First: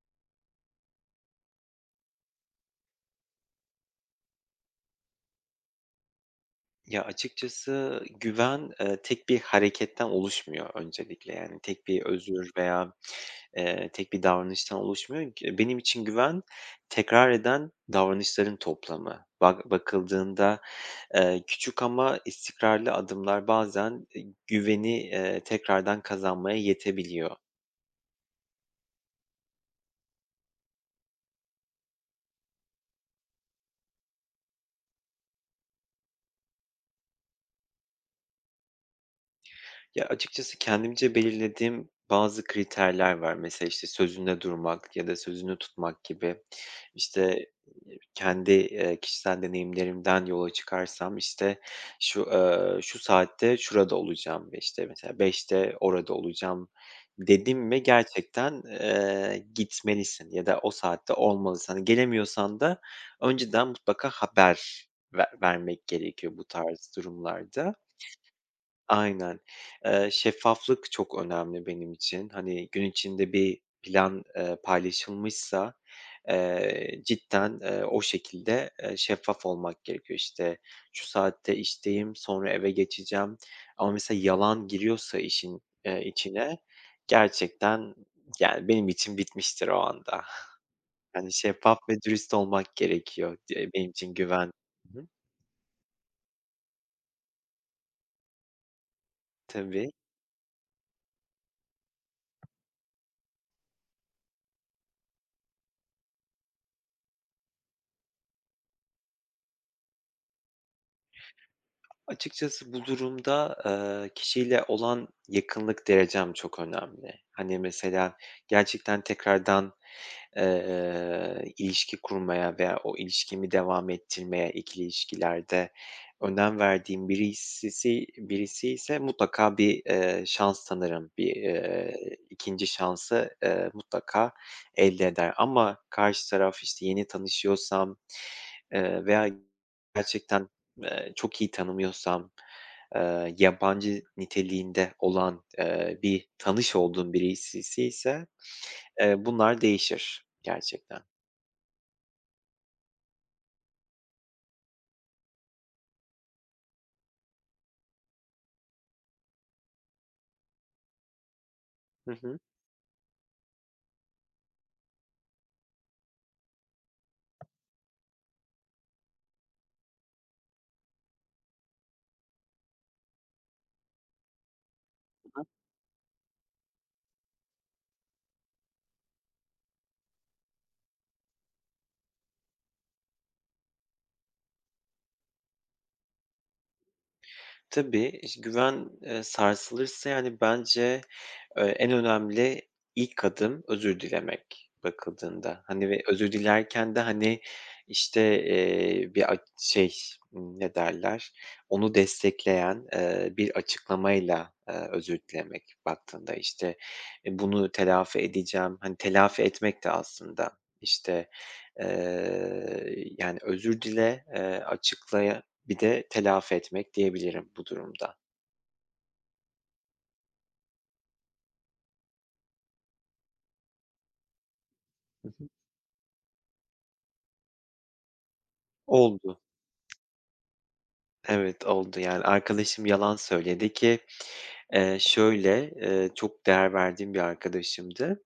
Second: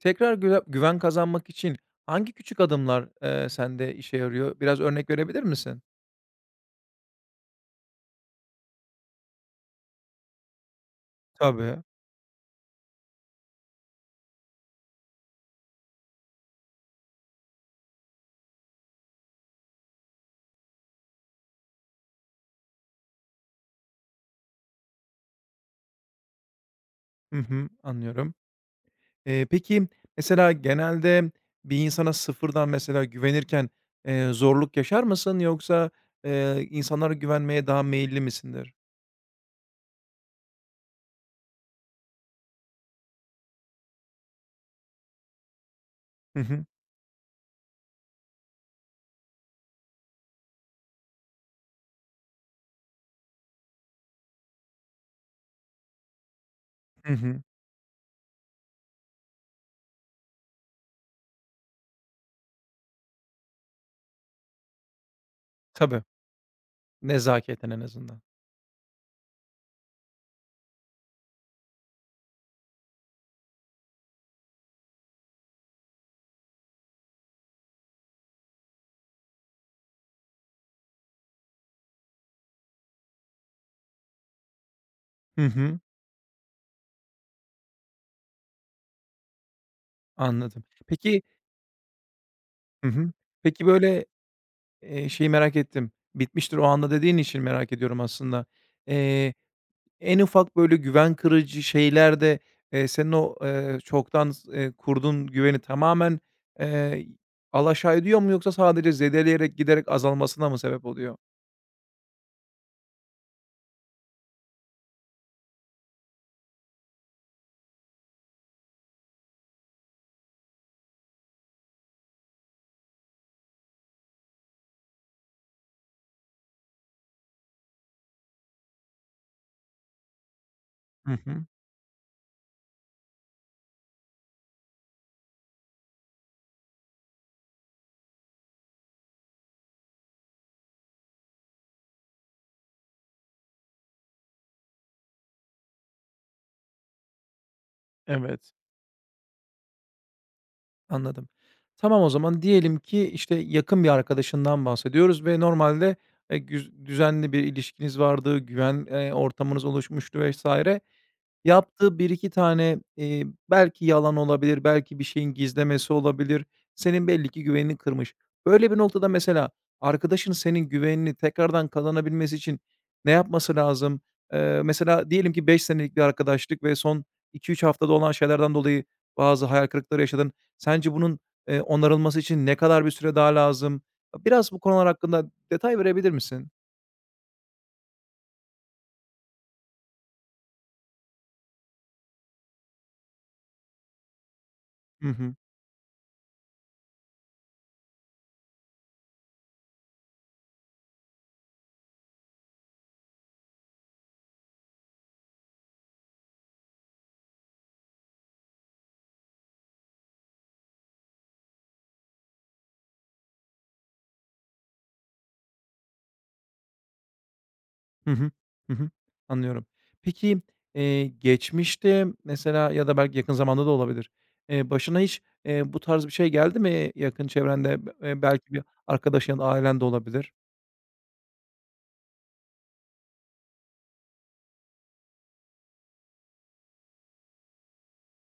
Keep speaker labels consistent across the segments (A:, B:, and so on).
A: Tekrar güven kazanmak için hangi küçük adımlar, sende işe yarıyor? Biraz örnek verebilir misin?
B: Ya, açıkçası güven, tek bir hareketten oluşmuyor öncelikle. Yani
A: Tabii.
B: tek bir özür veya, tek bir davranıştan oluşmuyor ki. Benim için güven tekrar eden davranışların toplamı. Bakıldığında, küçük ama istikrarlı adımlar bazen, güveni, tekrardan kazanmaya yetebiliyor.
A: Hı hı, anlıyorum. Peki, mesela genelde bir insana sıfırdan mesela güvenirken, zorluk yaşar mısın yoksa, insanlara güvenmeye daha meyilli misindir?
B: Ya, açıkçası kendimce belirlediğim bazı kriterler var. Mesela, işte, sözünde durmak ya da sözünü tutmak gibi.
A: Hı hı.
B: İşte, kendi, kişisel deneyimlerimden yola çıkarsam, işte, şu saatte şurada olacağım ve, işte, mesela 5'te orada olacağım
A: Hı hı.
B: dedim mi gerçekten, gitmelisin ya da o saatte olmalısın. Hani, gelemiyorsan da önceden mutlaka haber vermek
A: Tabii,
B: gerekiyor bu tarz
A: nezaketen
B: durumlarda.
A: en azından.
B: Aynen. Şeffaflık çok önemli benim için. Hani, gün içinde bir plan, paylaşılmışsa, cidden, o şekilde, şeffaf olmak gerekiyor. İşte, şu saatte işteyim, sonra eve geçeceğim ama mesela yalan giriyorsa
A: Hı
B: işin,
A: hı,
B: içine gerçekten, yani, benim için bitmiştir o anda.
A: anladım. Peki.
B: Yani şeffaf ve dürüst olmak
A: Hı hı.
B: gerekiyor
A: Peki,
B: diye benim
A: böyle,
B: için güven. Hı hı.
A: şeyi merak ettim, "Bitmiştir o anda" dediğin için merak ediyorum aslında.
B: Tabii.
A: En ufak böyle güven kırıcı şeyler de, senin o, çoktan kurduğun güveni tamamen, eee, alaşağı ediyor mu yoksa sadece zedeleyerek, giderek azalmasına mı sebep oluyor?
B: Açıkçası bu durumda, kişiyle olan yakınlık derecem çok önemli. Hani, mesela gerçekten tekrardan, ilişki kurmaya veya o ilişkimi devam ettirmeye ikili ilişkilerde önem verdiğim birisi ise mutlaka bir, şans tanırım.
A: Hı
B: Bir,
A: hı.
B: 2'nci şansı, mutlaka elde eder ama karşı taraf, işte, yeni tanışıyorsam. Veya gerçekten, çok iyi tanımıyorsam, yabancı niteliğinde olan, bir tanış olduğum birisiyse,
A: Evet.
B: bunlar değişir gerçekten.
A: Anladım. Tamam, o zaman diyelim ki, işte, yakın bir arkadaşından bahsediyoruz ve normalde, güz düzenli bir ilişkiniz vardı, güven, ortamınız oluşmuştu vesaire. Yaptığı bir
B: Hı
A: iki
B: hı.
A: tane, belki yalan olabilir, belki bir şeyin gizlemesi olabilir. Senin belli ki güvenini kırmış. Böyle bir noktada mesela arkadaşın senin güvenini tekrardan kazanabilmesi için ne yapması lazım? Mesela diyelim ki 5 senelik bir arkadaşlık ve son iki üç haftada olan şeylerden dolayı bazı hayal kırıklıkları yaşadın. Sence bunun, onarılması için ne kadar bir süre daha lazım? Biraz bu konular hakkında detay verebilir misin?
B: Tabii, iş güven, sarsılırsa, yani, bence en önemli ilk adım özür dilemek
A: Hı hı.
B: bakıldığında. Hani, ve özür dilerken de, hani, işte, bir şey, ne derler, onu destekleyen, bir açıklamayla, özür dilemek baktığında. İşte, bunu telafi edeceğim, hani, telafi etmek de aslında, işte, yani, özür dile, açıklaya bir de telafi etmek diyebilirim bu
A: Hı
B: durumda.
A: hı. Hı hı. Anlıyorum. Peki, geçmişte mesela ya da belki yakın zamanda da olabilir, başına hiç,
B: Hı hı.
A: bu tarz bir şey geldi mi yakın çevrende? B Belki bir arkadaşın ya
B: Oldu.
A: da ailen de olabilir.
B: Evet, oldu. Yani, arkadaşım yalan söyledi ki, şöyle, çok değer verdiğim bir arkadaşımdı.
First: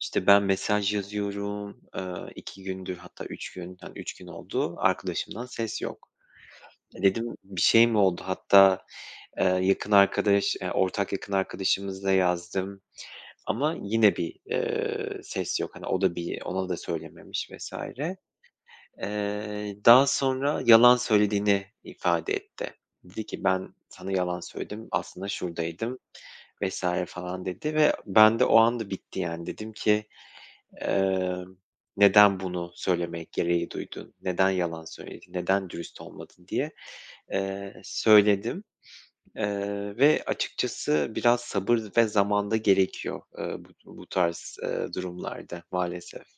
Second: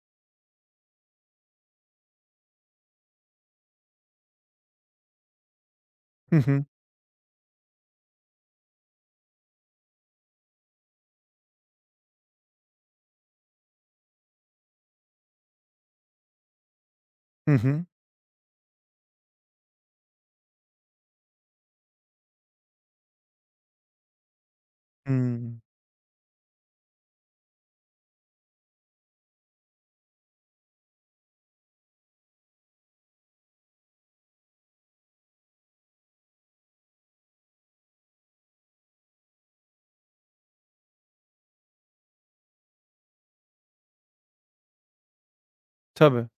B: İşte, ben mesaj yazıyorum, 2 gündür hatta 3 gün, hani, 3 gün oldu, arkadaşımdan ses yok.
A: Hı hı.
B: E, dedim, "Bir şey mi oldu?" Hatta, ortak yakın arkadaşımızla yazdım ama yine bir, ses yok. Hani, o da bir ona da söylememiş
A: Hı hı.
B: vesaire. Daha sonra yalan söylediğini ifade etti. Dedi ki, "Ben sana yalan söyledim, aslında
A: Hımm.
B: şuradaydım." vs. falan dedi ve ben de o anda bitti yani. Dedim ki, emm, "Neden bunu söylemek gereği duydun? Neden yalan söyledin? Neden dürüst olmadın?" diye, söyledim, ve açıkçası biraz sabır ve zamanda gerekiyor, bu tarz, durumlarda maalesef.
A: Tabii.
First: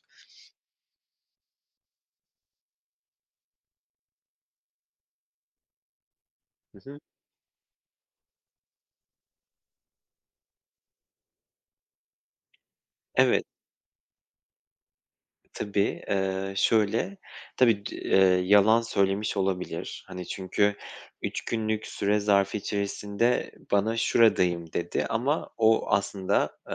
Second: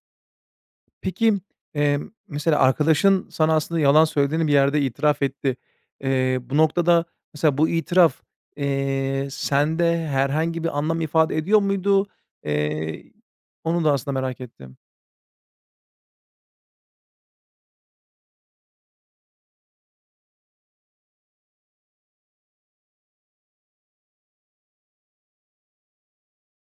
A: Peki, mesela arkadaşın sana aslında yalan söylediğini bir yerde itiraf etti. Bu
B: Hı hı.
A: noktada mesela bu itiraf, sende herhangi bir anlam ifade ediyor muydu? Eee,
B: Evet.
A: Onu da aslında merak ettim.
B: Tabii, şöyle, tabii, d yalan söylemiş olabilir. Hani, çünkü 3 günlük süre zarfı içerisinde bana "Şuradayım." dedi ama o aslında,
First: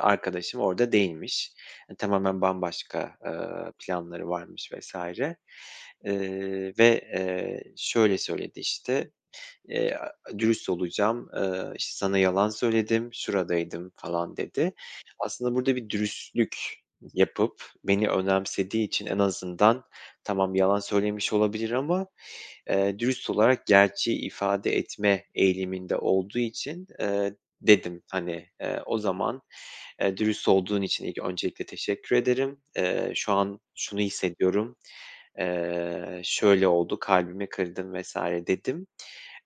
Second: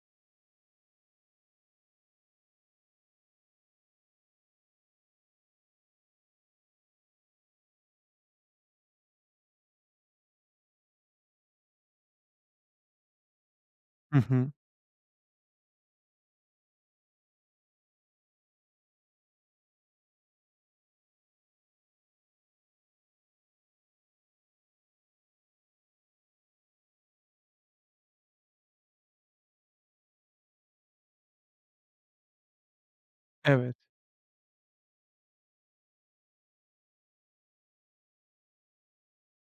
B: arkadaşım orada değilmiş. E, tamamen bambaşka, planları varmış vs. Ve, şöyle söyledi işte. Eee, Dürüst olacağım, işte, "Sana yalan söyledim, şuradaydım."
A: Hı
B: falan
A: hı.
B: dedi. Aslında burada bir dürüstlük yapıp beni önemsediği için en azından tamam yalan söylemiş olabilir ama, dürüst olarak gerçeği ifade etme eğiliminde olduğu için, dedim, hani, "O zaman, dürüst olduğun için ilk öncelikle teşekkür ederim. Şu an
A: Evet,
B: şunu hissediyorum, şöyle oldu, kalbimi kırdın." vs. dedim.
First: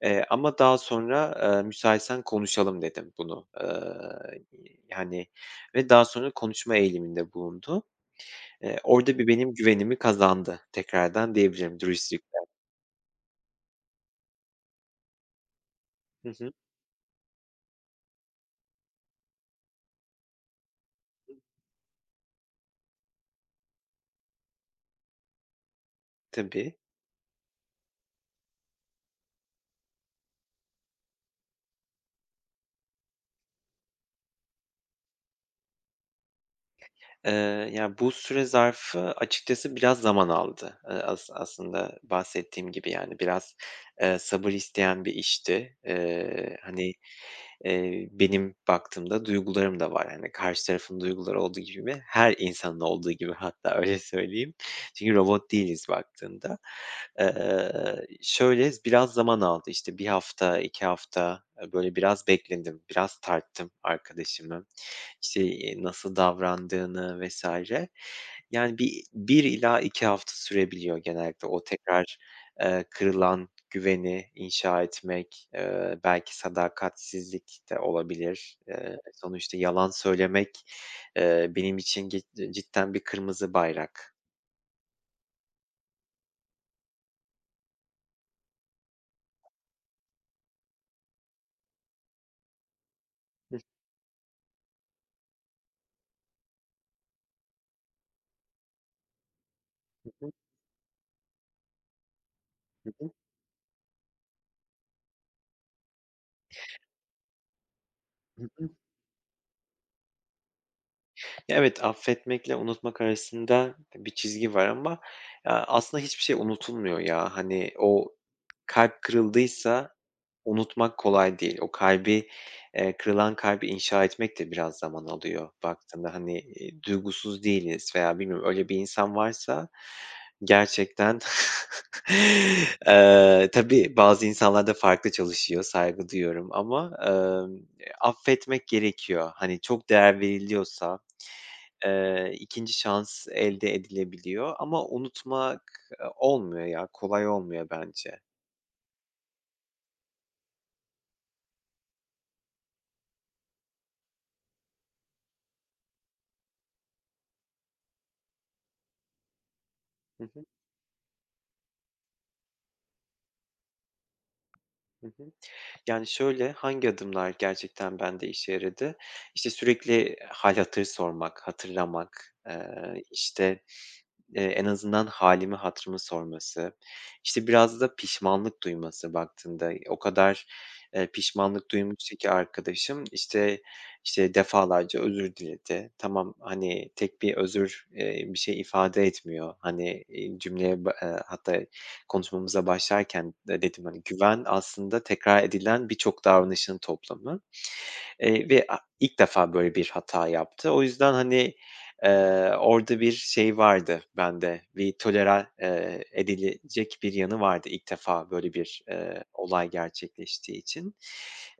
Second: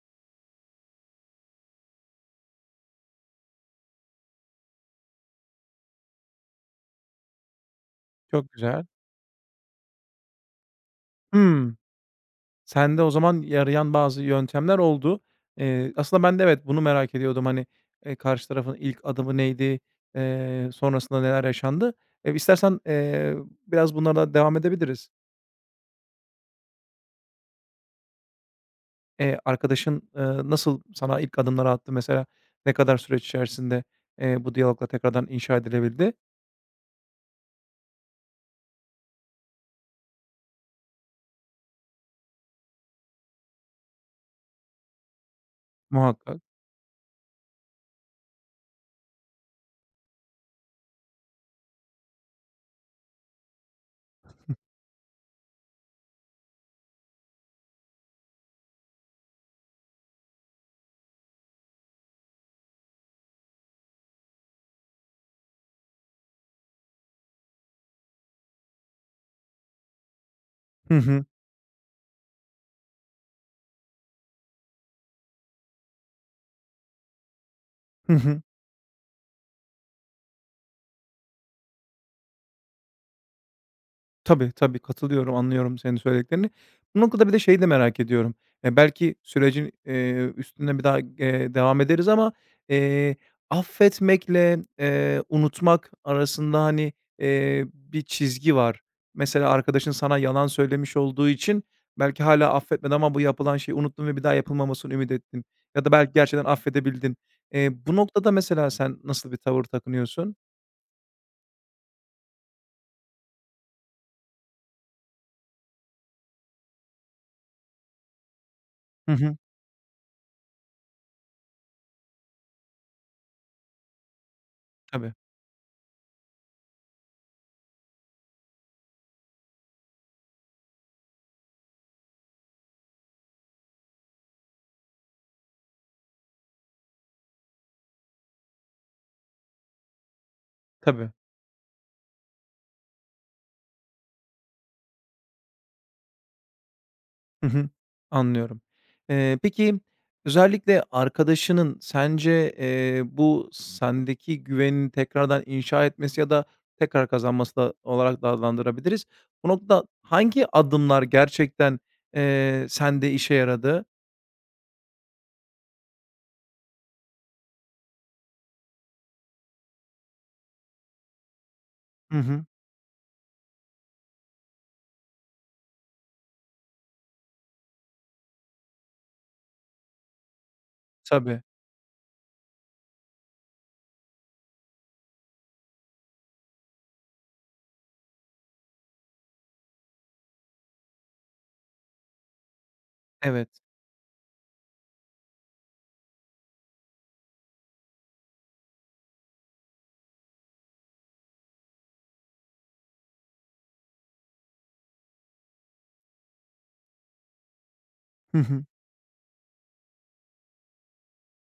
B: Ama daha sonra, "Müsaitsen konuşalım." dedim bunu. Yani ve daha sonra konuşma eğiliminde bulundu.
A: çok güzel.
B: Orada bir benim güvenimi kazandı tekrardan
A: Hımm.
B: diyebilirim dürüstlükle.
A: Sende o zaman yarayan bazı yöntemler oldu. Aslında
B: Hı
A: ben de
B: hı.
A: evet, bunu merak ediyordum. Hani, karşı tarafın ilk adımı neydi? Sonrasında neler yaşandı? İstersen, biraz bunlara devam edebiliriz.
B: Tabii.
A: Arkadaşın, nasıl sana ilk adımları attı? Mesela ne kadar süreç içerisinde, bu diyalogla tekrardan inşa edilebildi?
B: Eee, Ya, bu süre zarfı açıkçası biraz zaman aldı. As aslında bahsettiğim gibi, yani, biraz, sabır isteyen bir işti.
A: Muhakkak.
B: Hani, benim baktığımda duygularım da var. Hani, karşı tarafın duyguları olduğu gibi her insanın olduğu gibi hatta öyle söyleyeyim. Çünkü robot değiliz baktığında. Eee, Şöyle biraz zaman aldı, işte bir hafta, 2 hafta, böyle biraz bekledim, biraz tarttım arkadaşımı. İşte, nasıl davrandığını vesaire. Yani 1 ila 2 hafta
A: Hı
B: sürebiliyor
A: hı.
B: genellikle o tekrar kırılan güveni inşa etmek, belki sadakatsizlik de
A: Hı hı.
B: olabilir. Sonuçta yalan söylemek, benim için cidden bir kırmızı bayrak.
A: Tabii, tabii, katılıyorum, anlıyorum senin söylediklerini. Bu noktada bir de şeyi de merak ediyorum. Belki sürecin, üstüne bir daha, devam ederiz ama, eee,
B: Hı
A: affetmekle, unutmak arasında, hani, bir çizgi var. Mesela arkadaşın sana
B: hı,
A: yalan söylemiş olduğu için belki hala
B: hı
A: affetmedin
B: hı,
A: ama bu yapılan şeyi unuttun ve bir daha yapılmamasını ümit ettin ya da belki gerçekten affedebildin. Bu noktada
B: hı hı.
A: mesela sen nasıl bir tavır takınıyorsun?
B: Evet, affetmekle unutmak arasında bir çizgi var ama, aslında hiçbir şey unutulmuyor ya. Hani, o kalp
A: Hı hı.
B: kırıldıysa. Unutmak kolay değil. O kalbi, kırılan kalbi inşa etmek de biraz zaman
A: Tabii,
B: alıyor baktığında. Hani, duygusuz değiliz veya bilmiyorum öyle bir insan varsa gerçekten, tabii bazı insanlar da farklı çalışıyor, saygı duyuyorum ama, affetmek gerekiyor. Hani, çok değer veriliyorsa,
A: tabii.
B: 2'nci şans elde edilebiliyor ama unutmak, olmuyor ya, kolay
A: Hı
B: olmuyor
A: hı.
B: bence.
A: Anlıyorum. Peki, özellikle arkadaşının sence, bu sendeki güvenini tekrardan inşa etmesi ya da tekrar kazanması da olarak da adlandırabiliriz. Bu noktada
B: Hı hı.
A: hangi adımlar gerçekten, sende işe yaradı?
B: Hı hı. Yani, şöyle, hangi adımlar gerçekten bende işe yaradı? İşte, sürekli hâl hatır sormak,
A: Hı
B: hatırlamak,
A: hı.
B: işte, en azından halimi hatırımı sorması, işte, biraz da pişmanlık duyması baktığında. O kadar,
A: Tabii,
B: pişmanlık duymuştu ki arkadaşım, işte, defalarca özür diledi. Tamam, hani, tek bir özür, bir şey ifade etmiyor. Hani, cümleye ba hatta konuşmamıza başlarken
A: evet.
B: de dedim, hani, güven aslında tekrar edilen birçok davranışın toplamı. Ve a ilk defa böyle bir hata yaptı. O yüzden, hani, orada bir şey vardı bende, bir tolere, edilecek bir yanı vardı ilk defa
A: Hı
B: böyle
A: hı.
B: bir, olay gerçekleştiği için.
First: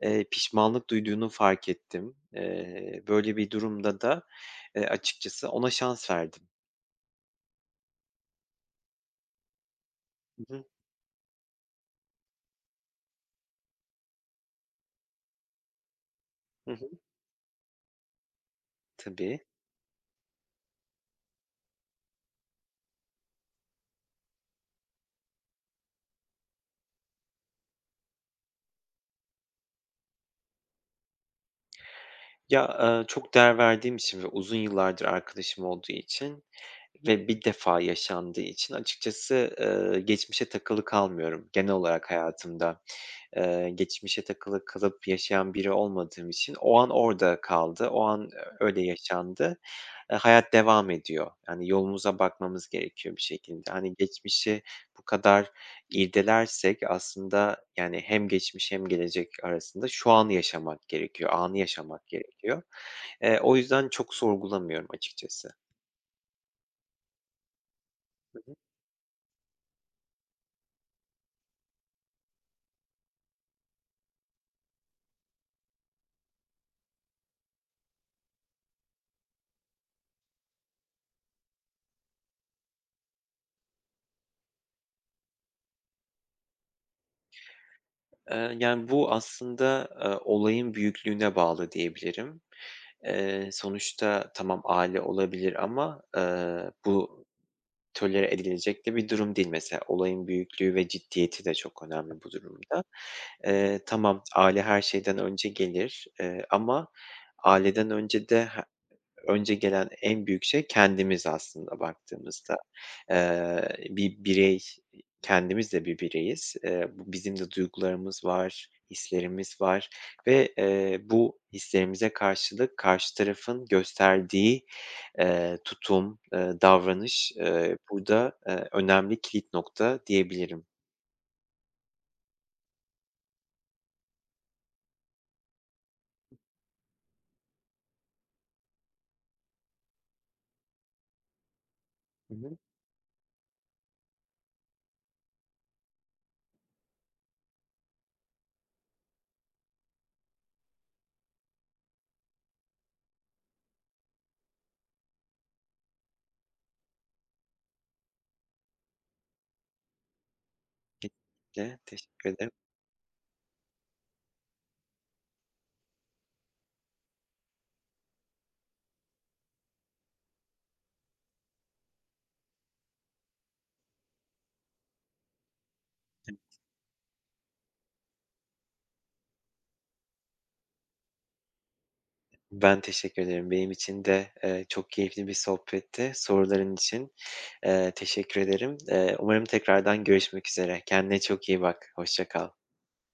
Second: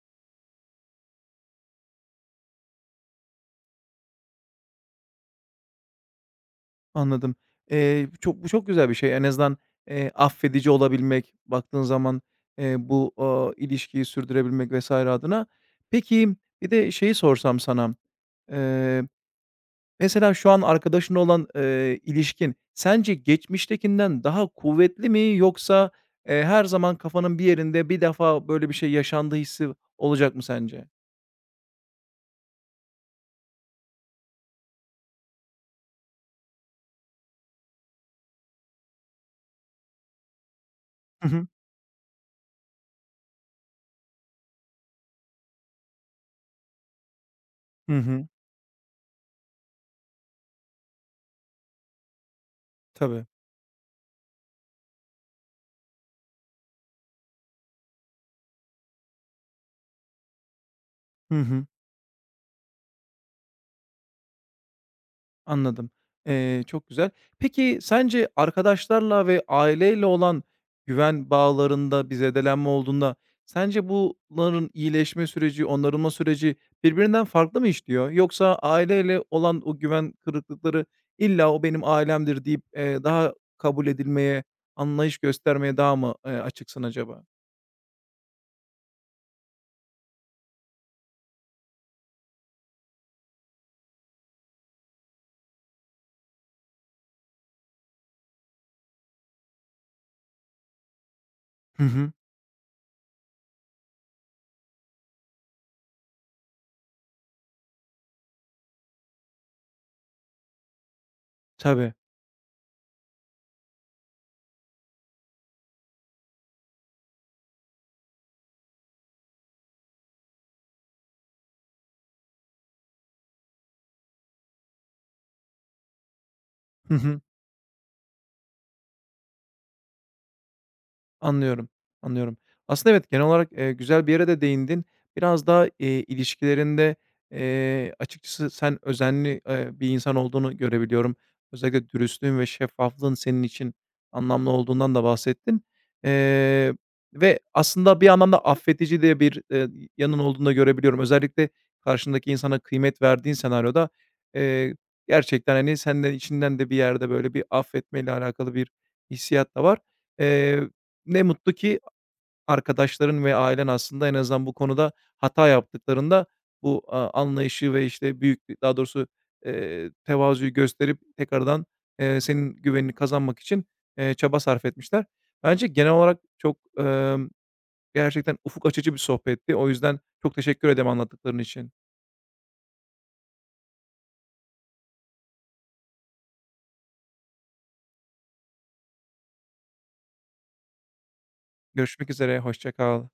B: Pişmanlık duyduğunu fark ettim. Böyle bir durumda da, açıkçası ona şans verdim.
A: Anladım. Çok bu çok güzel bir şey. En azından,
B: Hı hı.
A: affedici olabilmek, baktığın zaman, bu, ilişkiyi sürdürebilmek vs. adına. Peki,
B: Hı
A: bir
B: hı.
A: de şeyi sorsam sana, eee,
B: Tabii.
A: mesela şu an arkadaşınla olan, ilişkin sence geçmiştekinden daha kuvvetli mi yoksa, her zaman kafanın bir yerinde bir defa böyle bir şey yaşandı hissi olacak mı sence?
B: Ya, çok değer verdiğim için ve uzun yıllardır arkadaşım olduğu için ve bir defa yaşandığı için açıkçası, geçmişe takılı
A: Hı hı.
B: kalmıyorum genel olarak hayatımda. Geçmişe takılı kalıp yaşayan biri olmadığım için o an orada kaldı,
A: Hı
B: o
A: hı.
B: an öyle yaşandı. Hayat devam ediyor. Yani yolumuza bakmamız gerekiyor bir
A: Tabii.
B: şekilde. Hani, geçmişi bu kadar irdelersek aslında, yani, hem geçmiş hem gelecek arasında şu an yaşamak gerekiyor,
A: Hı
B: anı
A: hı.
B: yaşamak gerekiyor. O yüzden çok sorgulamıyorum açıkçası.
A: Anladım. Çok güzel. Peki sence arkadaşlarla ve aileyle olan güven bağlarında bir zedelenme olduğunda sence bunların iyileşme süreci, onarılma süreci birbirinden farklı mı işliyor? Yoksa aileyle olan o güven kırıklıkları illa o benim ailemdir deyip, daha kabul edilmeye, anlayış göstermeye daha mı, açıksın acaba?
B: Yani, bu aslında, olayın büyüklüğüne bağlı diyebilirim. Sonuçta tamam, aile olabilir ama, bu tolere edilecek de bir durum değil mesela. Olayın büyüklüğü ve ciddiyeti de çok
A: Hı hı.
B: önemli bu durumda. Tamam, aile her şeyden önce gelir, ama aileden önce de önce gelen en büyük şey kendimiz aslında
A: Tabii.
B: baktığımızda. Bir birey, kendimiz de bir bireyiz. Bu bizim de duygularımız var, hislerimiz var ve, bu hislerimize karşılık karşı tarafın gösterdiği, tutum,
A: Hı hı.
B: davranış, burada, önemli kilit nokta diyebilirim.
A: Anlıyorum, anlıyorum. Aslında evet, genel olarak, güzel bir yere de değindin. Biraz daha, ilişkilerinde, açıkçası sen özenli, bir insan olduğunu görebiliyorum. Özellikle
B: Hı
A: dürüstlüğün ve
B: hı.
A: şeffaflığın senin için anlamlı olduğundan da bahsettin. Eee, Ve aslında bir anlamda da affedici de bir, yanın olduğunu da görebiliyorum. Özellikle karşındaki insana kıymet verdiğin senaryoda, eee, gerçekten, hani, senden içinden de bir yerde böyle bir affetmeyle alakalı bir hissiyat da var. Eee Ne mutlu
B: Kesinlikle.
A: ki
B: Teşekkür ederim.
A: arkadaşların ve ailen aslında en azından bu konuda hata yaptıklarında bu, anlayışı ve, işte, büyük daha doğrusu, tevazuyu gösterip tekrardan, senin güvenini kazanmak için, çaba sarf etmişler. Bence genel olarak çok, gerçekten ufuk açıcı bir sohbetti. O yüzden çok teşekkür ederim anlattıkların için.
B: Ben teşekkür ederim. Benim için de, çok keyifli bir sohbetti. Soruların için, teşekkür ederim. Umarım tekrardan görüşmek üzere. Kendine çok iyi bak.
A: Görüşmek
B: Hoşça
A: üzere,
B: kal.
A: hoşça kal.